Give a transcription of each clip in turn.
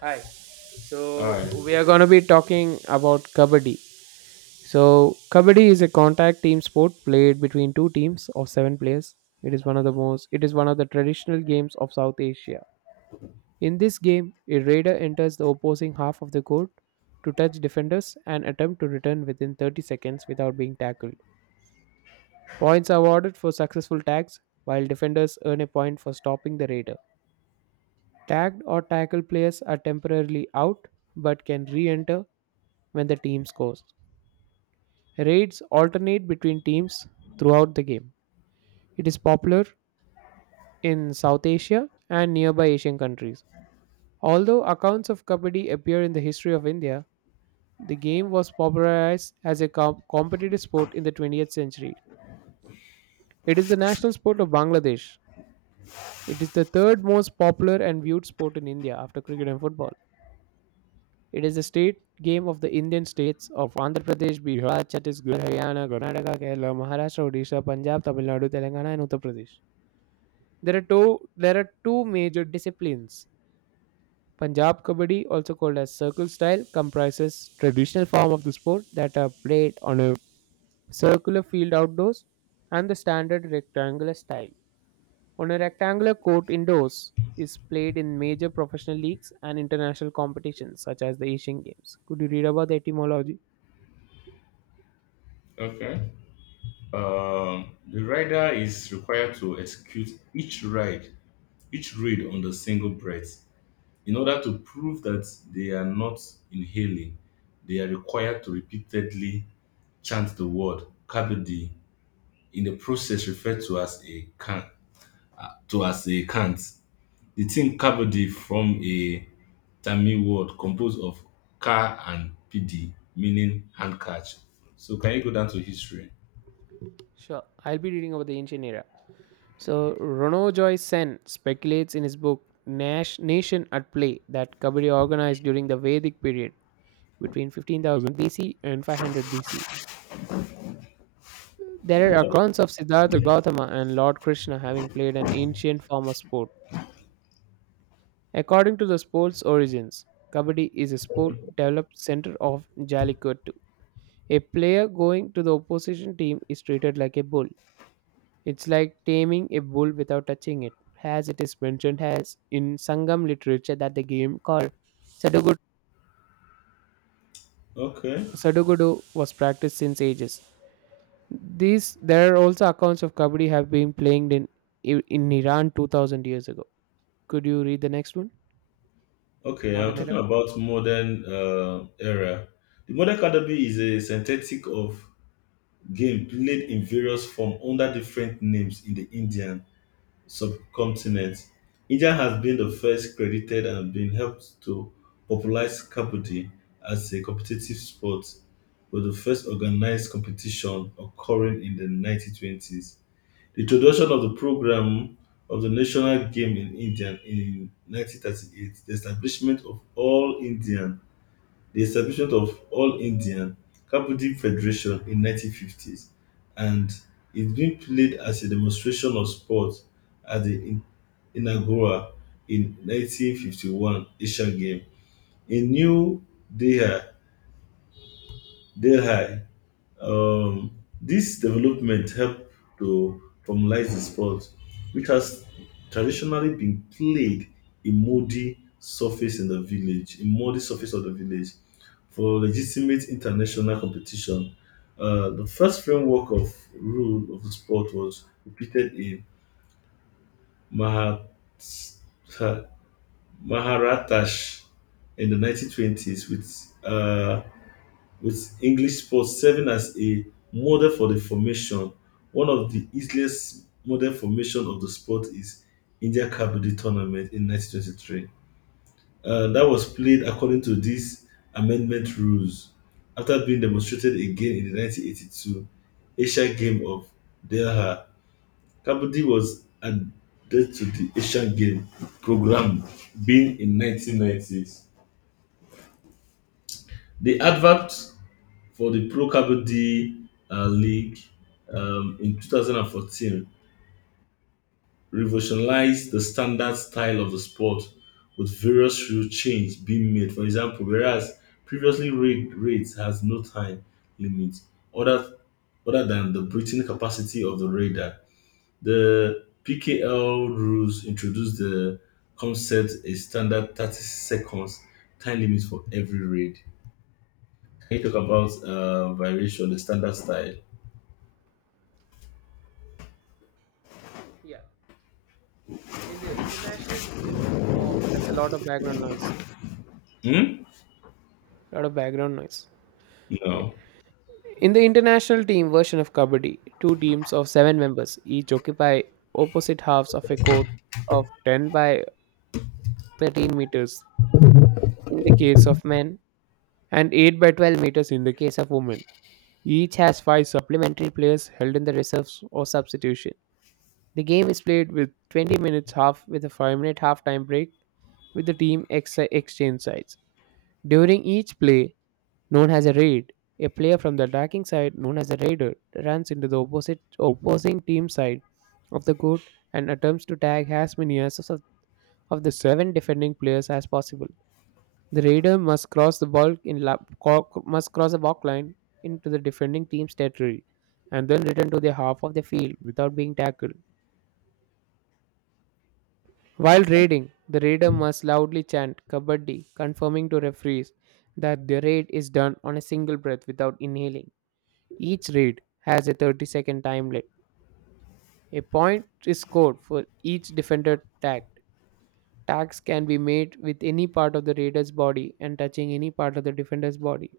Hi. So Aye. we are going to be talking about kabaddi. So kabaddi is a contact team sport played between two teams of seven players. It is one of the most. It is one of the traditional games of South Asia. In this game, a raider enters the opposing half of the court to touch defenders and attempt to return within 30 seconds without being tackled. Points are awarded for successful tags, while defenders earn a point for stopping the raider. Tagged or tackled players are temporarily out but can re-enter when the team scores. Raids alternate between teams throughout the game. It is popular in South Asia and nearby Asian countries. Although accounts of Kabaddi appear in the history of India, the game was popularized as a competitive sport in the 20th century. It is the national sport of Bangladesh. It is the third most popular and viewed sport in India after cricket and football. It is a state game of the Indian states of Andhra Pradesh, Bihar, Chhattisgarh, Haryana, Karnataka, Kerala, Maharashtra, Odisha, Punjab, Tamil Nadu, Telangana, and Uttar Pradesh. There are two major disciplines. Punjab Kabaddi, also called as circle style, comprises traditional form of the sport that are played on a circular field outdoors and the standard rectangular style. On a rectangular court indoors is played in major professional leagues and international competitions such as the Asian Games. Could you read about the etymology? Okay. The rider is required to execute each read on the single breath. In order to prove that they are not inhaling, they are required to repeatedly chant the word kabadi in the process referred to as a cant. The term kabadi from a Tamil word composed of ka and pidi, meaning handkerchief. So can you go down to history? Sure, I'll be reading about the ancient era. So, Renaud Joy Sen speculates in his book Nash Nation at Play that Kabaddi organized during the Vedic period between 15,000 BC and 500 BC. There are accounts of Siddhartha Gautama and Lord Krishna having played an ancient form of sport. According to the sport's origins, Kabaddi is a sport developed center of Jallikattu. A player going to the opposition team is treated like a bull. It's like taming a bull without touching it, as it is mentioned as in Sangam literature that the game called Sadugudu, Okay. Sadugudu was practiced since ages. These there are also accounts of kabaddi have been played in Iran 2000 years ago. Could you read the next one? Okay, I'm Modern talking era. about modern era. The modern Academy is a synthetic of game played in various form under different names in the Indian subcontinent. India has been the first credited and been helped to popularize Kabaddi as a competitive sport with the first organized competition occurring in the 1920s. The introduction of the program of the national game in India in 1938, the establishment of All Indian Kabaddi Federation in 1950s, and it's been played as a demonstration of sport at the inaugural in 1951 Asian Game, in New Delhi. Delhi um, this development helped to formalize the sport, which has traditionally been played in muddy surface of the village, for legitimate international competition. The first framework of rule of the sport was repeated in Mahat- Maharatash in the 1920s with with English sports serving as a model for the formation. One of the easiest model formation of the sport is India Kabaddi tournament in 1923. That was played according to these amendment rules after being demonstrated again in the 1982 Asian Game of Delhi. Kabaddi was added to the Asian Game program being in 1990s. The advent. For the Pro Kabaddi League in 2014 revolutionized the standard style of the sport with various rule changes being made. For example, whereas previously rates has no time limit other other than the breathing capacity of the radar, the PKL rules introduced the concept a standard 30 seconds time limit for every raid. Can you talk about variation, the standard style? Yeah, in the international team of there's a lot of background noise. Hmm? A lot of background noise. Okay. No. In the international team version of Kabaddi, two teams of seven members each occupy opposite halves of a court of 10 by 13 meters in the case of men and 8 by 12 meters in the case of women. Each has five supplementary players held in the reserves or substitution. The game is played with 20 minutes half with a 5-minute half time break with the team exchange sides. During each play, known as a raid. A player from the attacking side, known as a raider, runs into the opposite opposing team side of the court and attempts to tag as many as of the seven defending players as possible. The raider must cross the ball in la- co- must cross the balk line into the defending team's territory and then return to the half of the field without being tackled. While raiding, the raider must loudly chant Kabaddi, confirming to referees that the raid is done on a single breath without inhaling. Each raid has a 30-second time limit. A point is scored for each defender tagged. Tags can be made with any part of the raider's body and touching any part of the defender's body.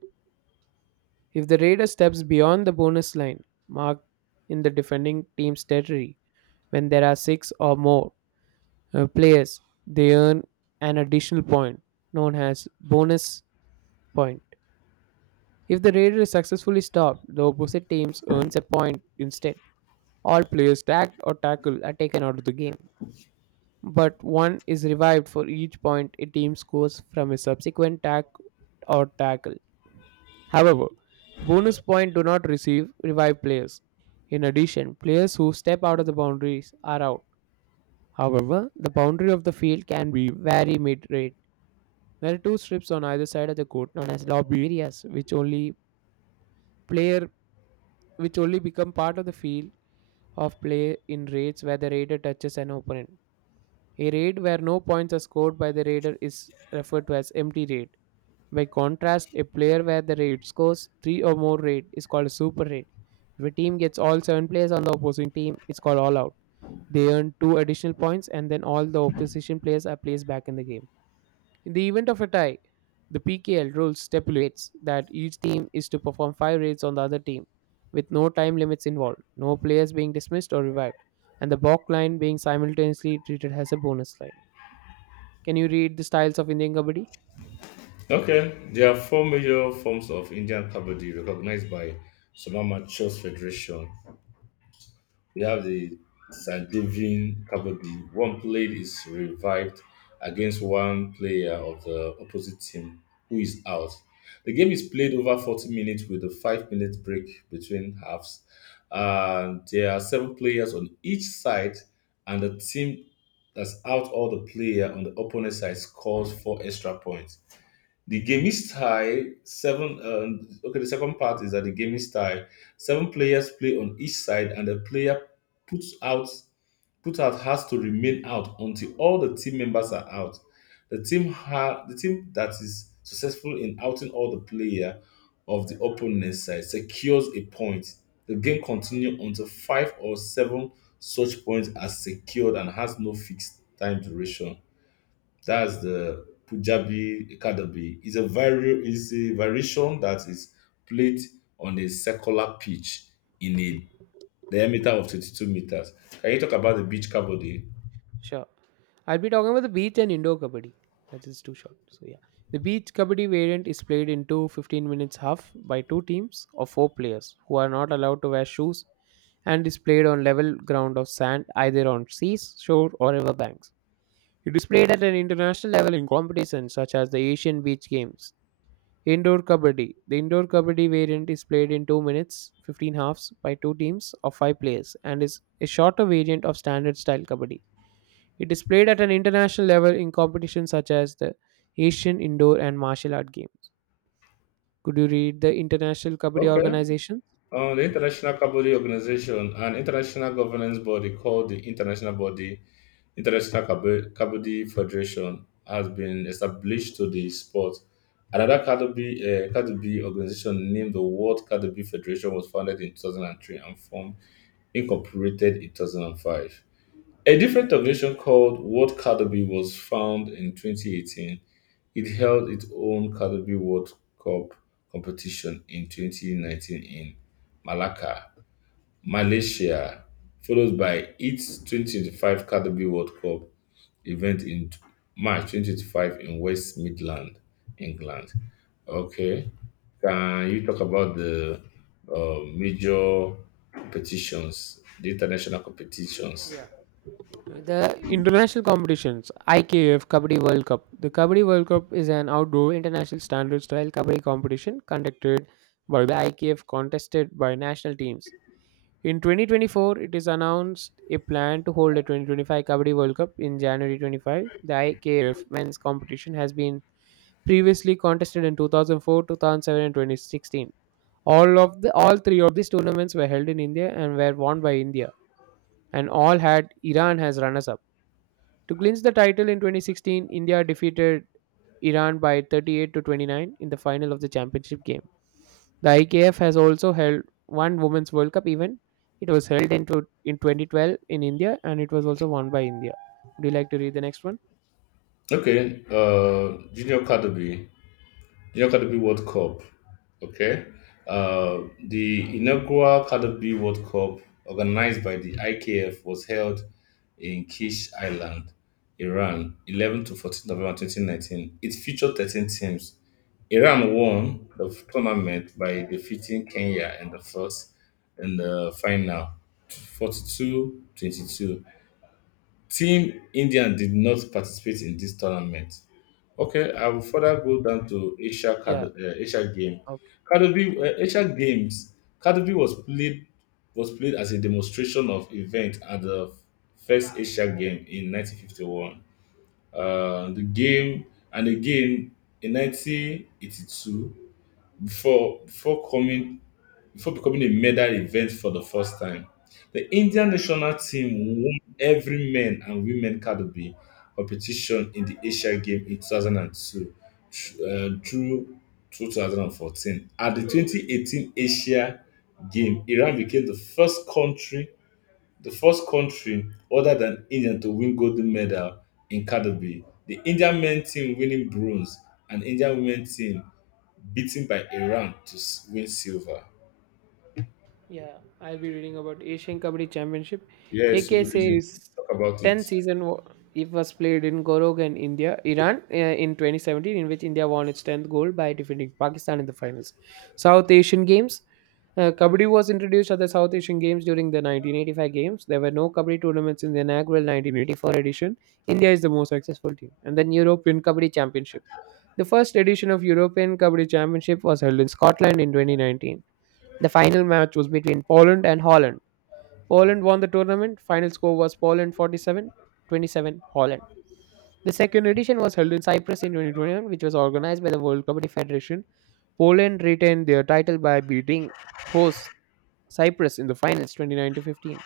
If the raider steps beyond the bonus line marked in the defending team's territory when there are six or more players, they earn an additional point known as bonus point. If the raider is successfully stopped, the opposite teams earns a point instead. All players tagged or tackled are taken out of the game, but one is revived for each point a team scores from a subsequent tag or tackle. However, bonus point do not receive revived players. In addition, players who step out of the boundaries are out. However, the boundary of the field can be very mid-rate. There are two strips on either side of the court known as lobby areas, player which only become part of the field of play in raids where the raider touches an opponent. A raid where no points are scored by the raider is referred to as empty raid. By contrast, a player where the raid scores 3 or more raid is called a super raid. If a team gets all 7 players on the opposing team, it's called all out. They earn 2 additional points and then all the opposition players are placed back in the game. In the event of a tie, the PKL rules stipulates that each team is to perform 5 raids on the other team with no time limits involved, no players being dismissed or revived, and the balk line being simultaneously treated as a bonus line. Can you read the styles of Indian Kabaddi? Okay. There are four major forms of Indian kabaddi recognized by Soma Matchers Federation. We have the Sandevian kabaddi. One played is revived against one player of the opposite team who is out. The game is played over 40 minutes with a 5-minute break between halves. And there are seven players on each side, and the team that's out all the player on the opponent side scores four extra points. The gaming style seven Okay, the second part is that the gaming style seven players play on each side, and the player puts out put out has to remain out until all the team members are out. The team that is successful in outing all the player of the opponent side secures a point. The game continues until five or seven such points are secured and has no fixed time duration. That's the Punjabi Academy. It's a variation that is played on a circular pitch in a diameter of 22 meters. Can you talk about the beach kabaddi? Sure. I'll be talking about the beach and indoor Kabaddi. That is too short. So, yeah. The beach Kabaddi variant is played in 2 15-minute half by two teams of four players who are not allowed to wear shoes and is played on level ground of sand either on seas, shore, or river banks. It is played at an international level in competitions such as the Asian Beach Games. Indoor Kabaddi: the indoor Kabaddi variant is played in 2 minutes, 15 halves by 2 teams of 5 players and is a shorter variant of standard style Kabaddi. It is played at an international level in competitions such as the Asian Indoor and Martial Art Games. Could you read the International Kabaddi Okay. Organization? The International Kabaddi Organization, an international governance body called the International Body International Kab- Kabaddi Federation, has been established to the sport. Another Kabaddi organization named the World Kabaddi Federation was founded in 2003 and formed incorporated in 2005. A different organization called World Cardio was founded in 2018. It held its own Cardio World Cup competition in 2019 in Malacca, Malaysia, followed by its 2025 Cardio World Cup event in March 2025 in West Midland, England. Okay. Can you talk about the major competitions, the international competitions? Yeah. The international competitions, IKF Kabaddi World Cup. The Kabaddi World Cup is an outdoor international standard style Kabaddi competition conducted by the IKF contested by national teams. In 2024, it is announced a plan to hold a 2025 Kabaddi World Cup in January 25th. The IKF men's competition has been previously contested in 2004, 2007, and 2016. All three of these tournaments were held in India and were won by India, and all had Iran as runners-up. To clinch the title in 2016, India defeated Iran by 38 to 29 in the final of the championship game. The IKF has also held one Women's World Cup event. It was held in 2012 in India and it was also won by India. Would you like to read the next one? Okay. Junior category New Caterpillar World Cup. Okay. Uh, the inaugural Caterpillar World Cup, organized by the IKF, was held in Kish Island, Iran, 11 to 14 November 2019. It featured 13 teams. Iran won the tournament by defeating Kenya in the final 42-22. Team India did not participate in this tournament. Okay, I will further go down to Yeah. Asia Game. Okay. Kadobi, Asia Games. Kadobi was played as a demonstration of event at the first Asia Game in 1951. The game and again in 1982 before before coming before becoming a medal event for the first time. The Indian national team won every men and women category competition in the Asia Games in 2002 through 2014. At the 2018 Asia Games, Iran became the first country other than India to win gold medal in category. The Indian men team winning bronze and Indian women team beaten by Iran to win silver. Yeah, I'll be reading about Asian Kabaddi Championship. Yes, AK symbolism. says Talk about it. 10 season it was played in Gorogan, India, Iran in 2017, in which India won its 10th gold by defeating Pakistan in the finals. South Asian Games. Kabaddi was introduced at the South Asian Games during the 1985 Games. There were no Kabaddi tournaments in the inaugural 1984 edition. India is the most successful team. And then European Kabaddi Championship. The first edition of European Kabaddi Championship was held in Scotland in 2019. The final match was between Poland and Holland. Poland won the tournament. Final score was Poland 47-27 Holland. The second edition was held in Cyprus in 2021, which was organized by the World Rugby Federation. Poland retained their title by beating host Cyprus in the finals 29 to 15.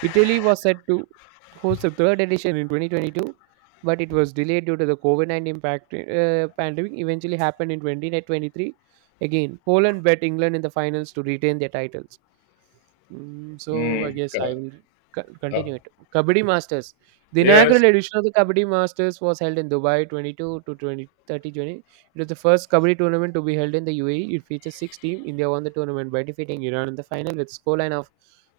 Italy was set to host the third edition in 2022, but it was delayed due to the COVID 19 impact. Pandemic eventually happened in 2023. Again, Poland bet England in the finals to retain their titles. So I Mm, guess I God. will Uh, continue it. Kabaddi Masters. The yes. inaugural edition of the Kabaddi Masters was held in Dubai 22 to twenty-thirty. It was the first Kabaddi tournament to be held in the UAE. It features six teams. India won the tournament by defeating Iran in the final with a scoreline of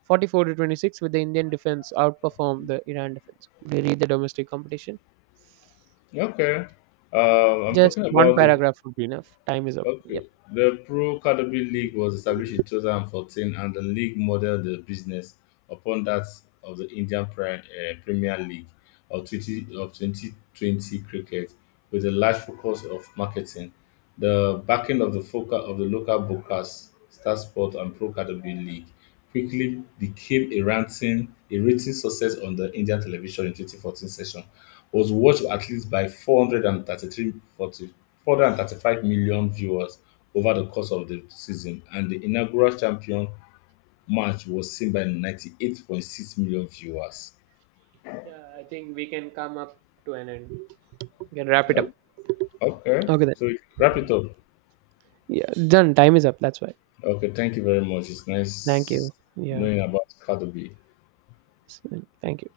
44 to 26, with the Indian defense outperform the Iran defense. They read the domestic competition. Okay. I'm Just talking one about the paragraph would be enough. Time is up. Okay. Yep. The Pro Cadbury League was established in 2014 and the league modeled the business upon that of the Indian Premier League of 2020 cricket with a large focus of marketing. The backing of the focus of the local broadcast, Star Sport and Pro Cadbury League quickly became a rating success on the Indian television in 2014 session, was watched at least by 433, 435 million viewers over the course of the season, and the inaugural champion match was seen by 98.6 million viewers. Yeah, I think we can come up to an end. We can wrap it up. O- Okay, Okay then. so wrap it up. Yeah, done. Time is up. That's why. Okay, thank you very much. It's Thank nice you. Yeah. knowing about Caterpie. S- Thank you.